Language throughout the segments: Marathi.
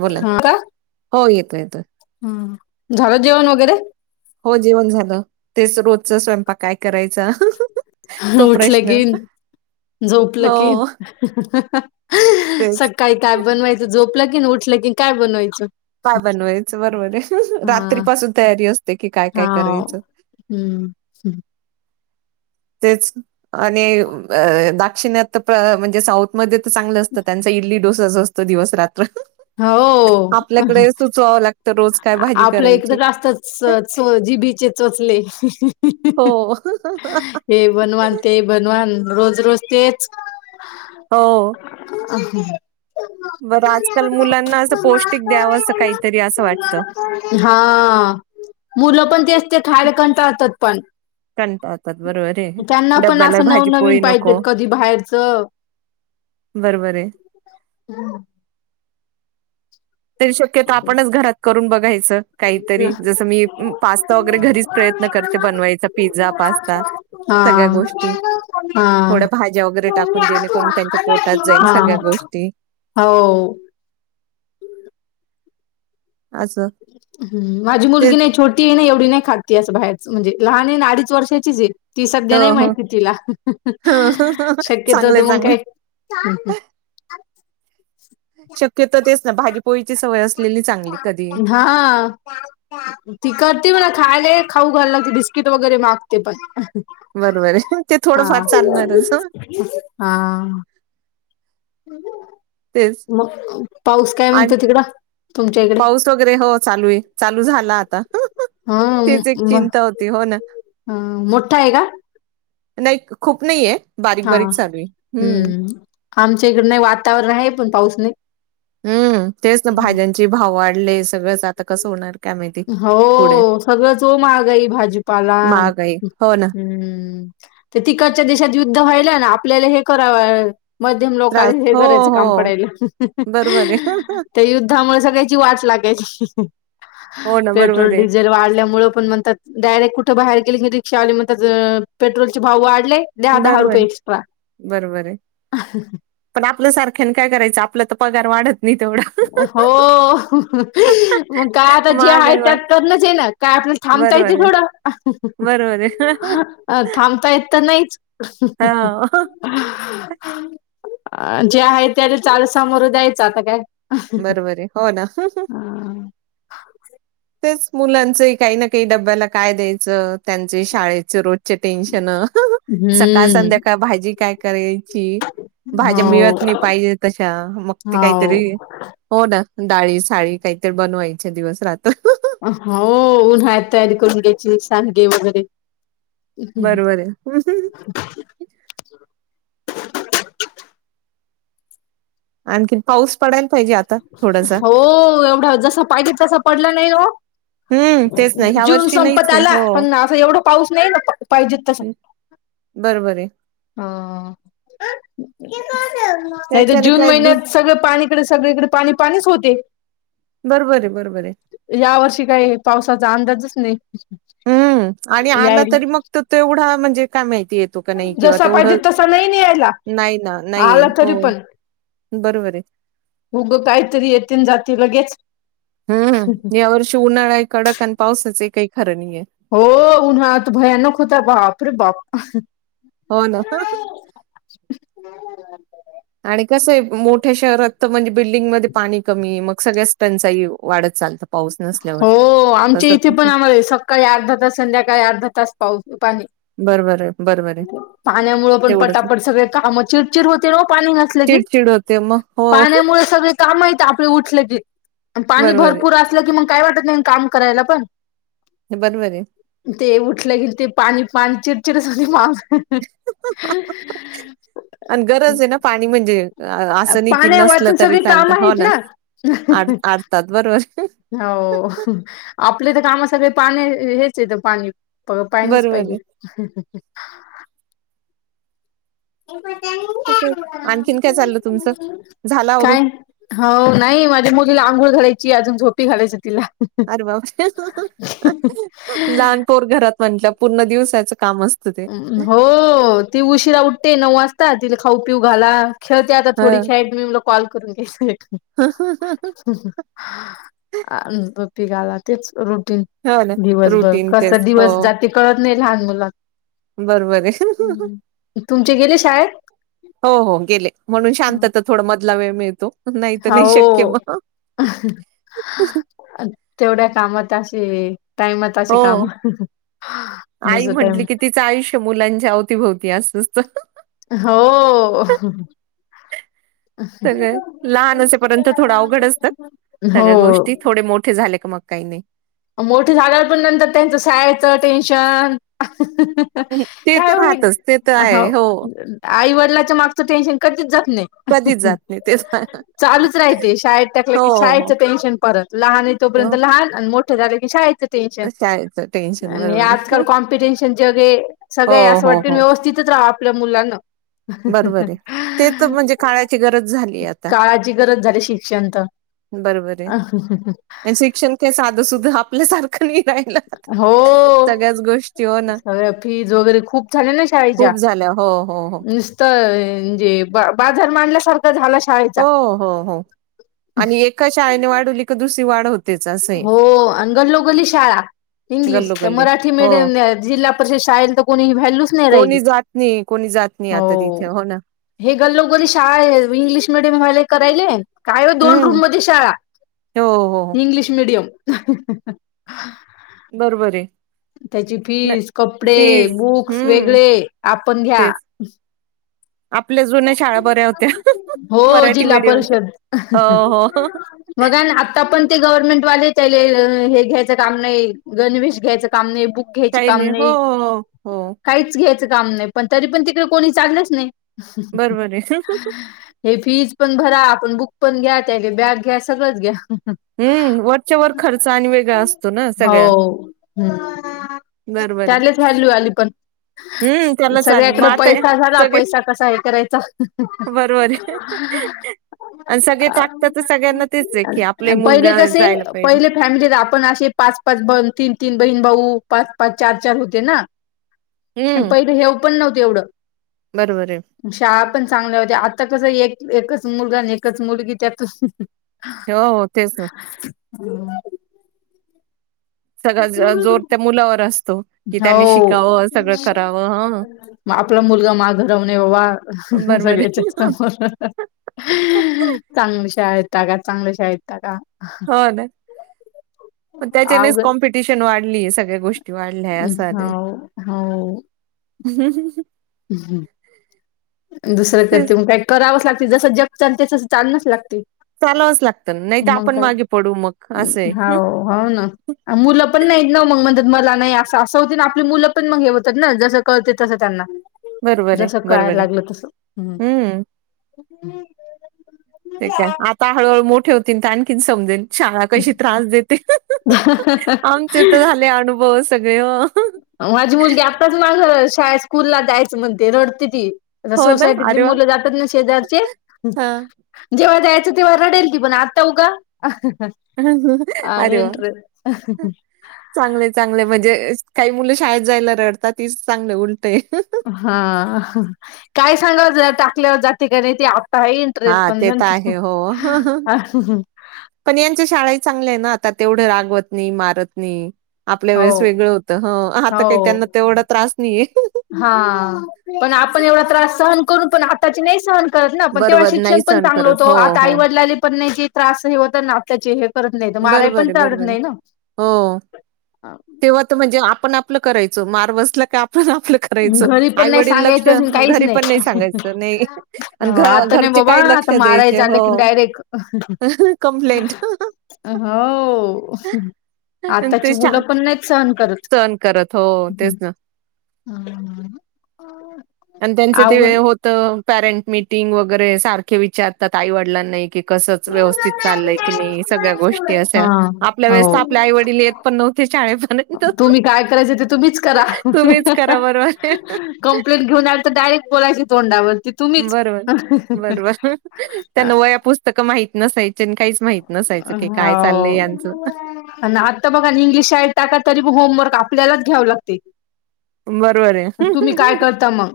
बोला ह का हो येतो येतो ह झालं जेवण वगैरे हो जेवण झालं तेच रोजच स्वयंपाक काय करायचा तो उठलं प्रश्न की झोपलं हो की तेच सकाळी काय बनवायचं झोप झोपलं कि न उठलं की काय बनवायचं काय बनवायचं बरोबर आहे हा रात्रीपसून तयारी असते कि काय काय हा करायचं हम्म तेच आणि दक्षिण म्हणजे साऊथमध्ये चांगलं असतं त्यांचा इडली डोसा अस असतो दिवस रात्र हो आपल्याकडे सुचवावं लागतं रोज काय भाजी आपलं एक तर करायची जास्त जी बी चोचले हो हे बनवा न ते बनवा न रोज रोज तेच हो ह बरं आजकाल मुलांना असं पौष्टिक द्यावं असं काहीतरी असं वाटतं हा मुलं पण तेच ते खायला कंटाळतात पण कंटाळतात बरोबर आहे. त्यांना पण डब्याला असं नवनवीन भाजीपोळी पाहिजे नको कधी बाहेरच बरोबर आहे तरी शक्यतो आपणच घरात करून बघ काहीतरी जस मी पास्ता वगैरे घरीच प्रयत्न करते बनवायचा पिझ्झा पास्ता हा सगळ्या गोष्टी हा थोड्या भाज्या वगैरे टाकून जेणेकरून त्यांच्या पोटात जाईन सगळ्यात गोष्टी हो असं हम माझी मुलगी तेच नाही छोटी आहे नाही एवढी नाही खात अस बाहेरच म्हणजे लहान आहे आणि अडीच वर्षाचीच आहे ती सध्या हो नाही हो माहिती तिला चांगलंय शक्यतो मग चांगलं काय अ शक्यतो तेच ना भाजी पोळीची सवय असते हा ती करते मला खायला खाऊ घायला लागते बिस्किट वगैरे मागते पण बरोबर आहे ते हा थोडंफार चालणारच हा तेच मग पाऊस काय आणि म्हणतो तिकड पाऊस वगैरे हो चालू आहे चालू झाला आता तेच एक चिंता होती हो ना हम मोठा आहे का नाही खूप नाहीय बारीक बारीक हा चाल आहे हम्म. आमच्या इकड नाही वातावरण आहे पण पाऊस नाही. हम्म तेच ना हम्म. भाज्यांचे भाव वाढले सगळंच आता कसं होणार. काय माहिती पुढे हो सगळं जो महागाई भाजीपालान महागाई. हो ना. हम्म ते तिकटच्या देशात युद्ध व्हाला ना आपल्याला हे कराव. मध्यम त्रास लोकांनी हे हो, करायचं काम हो. पडायल बरोबर आहे. त्या युद्धामुळे सगळ्याची वाच लागे. हो ना बरोबर पेट्रोल आहे. डिझेल वाढल्यामुळे पण म्हणतात डायरेक्ट बाहेर गेले की रिक्षावाले म्हणतात पेट्रोलचे भाव वाढ दहा दहा बरोबर रुपये आहे, एक्स्ट्रा. आपल्यासारख्याने काय करायचं आपला तर पगार वाढत. नाही तेवढा. हो मग काय आता जे आहे महागाई वाढ त्यात करणच आहे ना काय. आप थांबता येते बरोबर आहे, थोडं बरोबर आहे. थांबता येत तर नाहीच. [inaudible] हां. अ जे आहे त्या चाल सामोर द्यायचं आता काय. बरोबर आहे हो ना. हां. तेच मुलांच काही ना काही डब्याला काय द्यायचं त्यांचे शाळेच रोज टेन्शन सकाळ हम्म. संध्याकाळ भाजी काय करेल. ची भाज्या हो. मिळत नाही पाहिजे तशा मग ते हो. काहीतरी हो ना. डाळी साळी काहीतरी बनवायच्या दिवस रात. हो उन्हाळ तयारी करून घ्यायची साडगे वगैरे. हम्म. बरोबर आहे [inaudible] आणखी पाऊस पडायला पाहिजे आता थोडासा हो एवढं जस पाहिजे तसा पडलं नाही हो. हम्म तेच नाही ह्या जून वर्षी नाहीच संपत आहे आला हो पण असं एवढा पाऊस नाही ना पाहिजेत तसा बरोबर आहे आ. नाही तर त्याच्याने जून काय दुस महिन्यात सगळं पाणी सगळीकडे पाणी पाणीच होते. बरोबर आहे बरोबर आहे या वर्षी काही पावसाचा अंदाजच नाही. हम्म आणि आला यायला. तरी मग त एवढा म्हणजे काय माहिती येत. जसा पाहिजे तसा नाही न यायला नाही ना, नाही. आला तरी हो, पण बरोबर आहे. मग काहीतरी येेत जातील. हम्म या वर्षी उन्हाळा आहे कडक आणि पावसच हि काही खरं नाहीये. हो उन्हा तू भयानक होता बाप रे बाप हो ना. आणि कसं आहे मोठ्या शहरात तर म्हणजे बिल्डिंगमध्येध्ये पाणी कमी मग सगळ्याच टंचाई वाढत चालतात. हो आमच्या इथे पण आम्हाला सकाळी अर्धा तास संध्याकाळी अर्धा तास पाऊस पाणी बरोबर आहे, बरोबर आहे. पाण्यामुळ पण तेवढंच. पटापट सगळे काम चिडचिड होते पाणी नसलं की चिड होते मग हो. पाण्यामुळे सगळे काम आपले उठले की पाणी बरोबर आहे, भरपूर असलं की मग काय वाटत नाही काम करायला पण. बरोबर आहे. ते उठलं कि ते पाणी पाणी चिडचिड झाली मावस [inaudible] आणि गरज आहे ना पाणी म्हणजे असं नाही की पाण्या नसलं वाचून तरी सगळी चालत काम हो आहेत ना. आडतात बरोबर. हो आपले तर कामा सगळे पाणी हेच येत पाणी पग पाणीच बरोबर आहे. पाहिजे. [inaudible] ते आणखीन काय चाललं तुमचं? झाला आवरून काय हो नाही माझ्या मुलीला आंघोळ घालायची अजून झोपी घालायच तिला अरे बाबा लहान पोर घरात म्हटलं पूर्ण दिवसाच हो ती उशिरा उठते नऊ वाजता तिला खाऊ पिऊ घाला खेळते आता थोडी ह खेळड मी मला कॉल करून घेतोय. अ पघाला तेच र. हो ना दिवसभर रुटीन कस तेच हो दिवस जाती कळत नाही लहान मुला बरोबर आहे. ती गेले शाळेत. हो हो गेले म्हणून शांतता थोड मधला वेळ मिळ हो तेवढ्या कामात अस ते टाइमाते हो काम जस टाइम ती असचत. हो. सगळं लहान असपर्यंत थोडं अवघड असतं, सगळ्या गोष्टी हो थोडे मोठे झाले का मग. काही नाही. मोठे झाल्यावर पण नंतर त्यांचं सहाचं टेन्शन. हं, ते तर काय राहतच ते तर हो आहे आईवडिलाच्या मागचं टेन्शन कधीच जात नाही. कधीच जात नाही ते तर. चालूच राहते शाळेत टाकलं हो की हो शाळेतच टेन्शन परत लहान तोपर्यंत. लहान मोठं झालं क शाळेचं. टेन्शन अशायत. आणि आजकाल कॉम्पिटिशन जगे हो सगळे असं हो वाट हो व्यवस्थितच राहा. आपल्या मुलांना. बरोबर आहे ते तर म्हणजे काळाची गरज झाली आता काळाची गरज झाली शिक्षण तर. बरोबर आहे आणि शिक्षण का साधं सुुद्धा आपल्यासारखं. नाही हो सगळ्याच गोष्टी हो ना सगळ्या फीज वगैरे खूप झाल्या खूप. झाल्या हो हो हो. तर म्हणजे बा बाजार मांडल्यासारखं झाला. हो शाळेचा. हो हो आणि एका शाळेने वाढवली का दुसरी वाढ होती. हो अ गल्लोगल्ली शाळा. इंग्लिश तर गल्लोगल्ली मराठी हो मीडियम जिल्हा परिषद शाळेल तर कोणीही व्हॅल्यूच नाही राहिली. कोणी जात नाही कोणी जात नाही आता तिथे हो ना. लोकरी शाळा आहे इंग्लिश मिडियम व्हायला करायले. काय हो दोन हम्म रूम मध्ये शाळा हो हो हो इंग्लिश. [unintelligible] बरोबर आहे. त्याची नाही फीस कपडे फीज बुक्स हम्म वेगळे आपण घ्या. तेच आपल्या जुन्या शाळा बऱ्या होत्या हो मराठी जिल्हा मीडियमच्या. परिषद. हो, हो. मग आता पण ते. गव्हर्नमेंट वा घ्यायच काम नाही गवेश घ्यायच काम नाही. बुक घ्यायच काही काम हो, नाही हो, हो. काहीच घ्यायचं काम नाही पण तरी पण तिकडे कोणी चांगलंच नाही. अच्छाच्च्छा बरोबर आहे. [unintelligible] हे फीज पण भरा आपण बुक पण घ्या त्या का बॅग घ्या सगळंच घ्या. हम्म वरच्या वर खर्च आणि वेगळा असतो ना सगळ्या. बरोबर आहे. त्याच व्हॅल्यू आली पण हं, त्यालाच आली मग सगळ्याकडे आता पैसा झाला सगळे पैसा. कसा हे करायचा. बरोबर आहे. आणि सगळे टाकतात तर सगळ्यांना तेच हे की आप. पहिले कसे पहिले फॅमिली आपण असे पाच पाच ब तीन तीन बहीण. भाऊ पाच पाच चार चार होते ना, आणि हं, पहिले हेव पण नव्हते एवढं. बरोबर आहे. शहा पण चांगल्या होत आता कस एक एकच मुलगा आणि एकच मुलगी त्यातून. हो तेच ना. ह [inaudible] सगळा ज- जोर त्या मुलावर असतो की त्याने हो. शिकावं, सगळं करावं. हं. आपला मुलगा मा घडवणे बाबा बरोबर सगळ्याच्या समोर. आहे. चांगले शा आहेत का चांगले शा आहेत टा का? हो ना. पण त्याच्यानेच अवघड कॉम्पिटिशन वाढलीय सगळ्या गोष्टी वाढल्या हो सारे. ् दुसरं कर तेच ते काय करावंच लागत. जस जग चालते तसं लच लागते. चालावंच लागतं, नाही तर मग आपण काय मागे पडू मग असं आहे. हो हो ना मुलं पण नाही न मग म्हणतात मला नाही असं असं होती ना आपली मुलं पण मग हे होतात ना जसं कळते तसं त्यांना बरोबर आहे जसं कळायला बरोबर. लागलं तसं. हम्म ठीक आहे आता हळ मोठ. ठेवतील आणखी समजेल. शाळा कशी त्रास देते आमचे तर झाले अनुभव सगळे हो. माझी मुलगी आत्ताच माझ शाळेत स्कूलला दयचं म्हणते रडते ती. आ हो ना? सोसायटीतली अरे वाह! मुलं जातात ना सेजारीचे हां. जेव्हा जायचे देव्हा वार रडेल त पण आता उा अरे वा चांगले चांगले म्हणजे काही मुलं शाळेत जायला रडतात तीच चांग. हा काय सांग टाकल्यावर जातिका नाही ती. हा ते तर आहे हो पण यांच्या शाळाही चांगल्या आहे ना आ. आता तेवढं रागवत नाही मारत नाही. आपल्या हो वेळेस वेगळं होतं ह आता काही त्यांना हो तेवढा त्रास नाहीये. हा पण आपण एवढा त्रास सहन कइ. करून पण आताची नाही सहन करत ना पण तेव्हा बरोबर नाही शिक्षण पण सहन चांगल करत होतं हो आता हो आईवडलाले पण नाही. त्रास हे होता नातताचे हे करत नाही माराय बरोबर पण आहे बरोबर चालत आहे नाही ना. हो. तेव्हा तर म्हणजे आपण आपलं करायचो मार्वसला पण आपलं करायचं घरी पण नाही आईवडील लक्ष सांगायचं काहीच घरी पण नाही सांगायचं नाही आणि हो आता घर नाही त्या बाबा काही लक्ष आता माराय द्यायचे झालं की हो डायरेक्ट कमप्लेंट. हो आताची मुलं पण नाही चांगले. सण करत हो तेच ना. हम ह. आणि त्यांचं ते होत पॅरेंट मिीटिंग वगैरे सारखे विचारतात आई वडलां नाही की हा हो हे काय बोलत आहे कसंच व्यवस्थित ते चाललंय की नाही समजले सगळ्या गोष्टी अशा. नाही आपल्या वेळेस सर. तर आपले आई-वडील येत पण नव्हते शाळेपर्यंत. तुम्ही काय करायच ते तुम्हीच करा तुम्हीच करा बरोबर. कंप्लेंट घेऊन डायरेक्ट बोलायची तोंडावरती तुम्हीच बरोबर. बरोबर. त्यांना वह्या पुस्तकं माहीत नसायचे आणि काहीच माहीत नसायचं की काय होा चाललंय यांचं. आता बघा इंग्लिश शा टाकतले. तरी होमवर्क आपल्यालाच घ्याव लागते. बरोबर. आहे. तुम्ही काय करता मग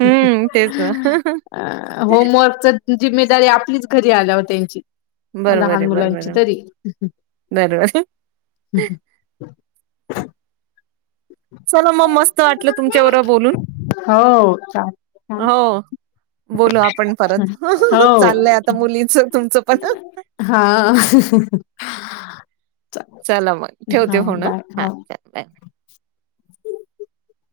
हं, तेच ना. होमवर्कच जिम्मेदारी आपलीच घरी आल्या हो त्यांची बरोबर लहान आहे, बरोबर मुलांची आहे. तरी. हे बरोबर. काय आहे ते समजले नाही. चला मग मस्त वाटलं तुमच्यावर बोलून हो हो. बोलू आपण परत चाललय आता मुलीच तुमचं पण हा काही शब्दाचा आवाज येत नाही. चला मग ठेवते होन हा ल बाय. ह.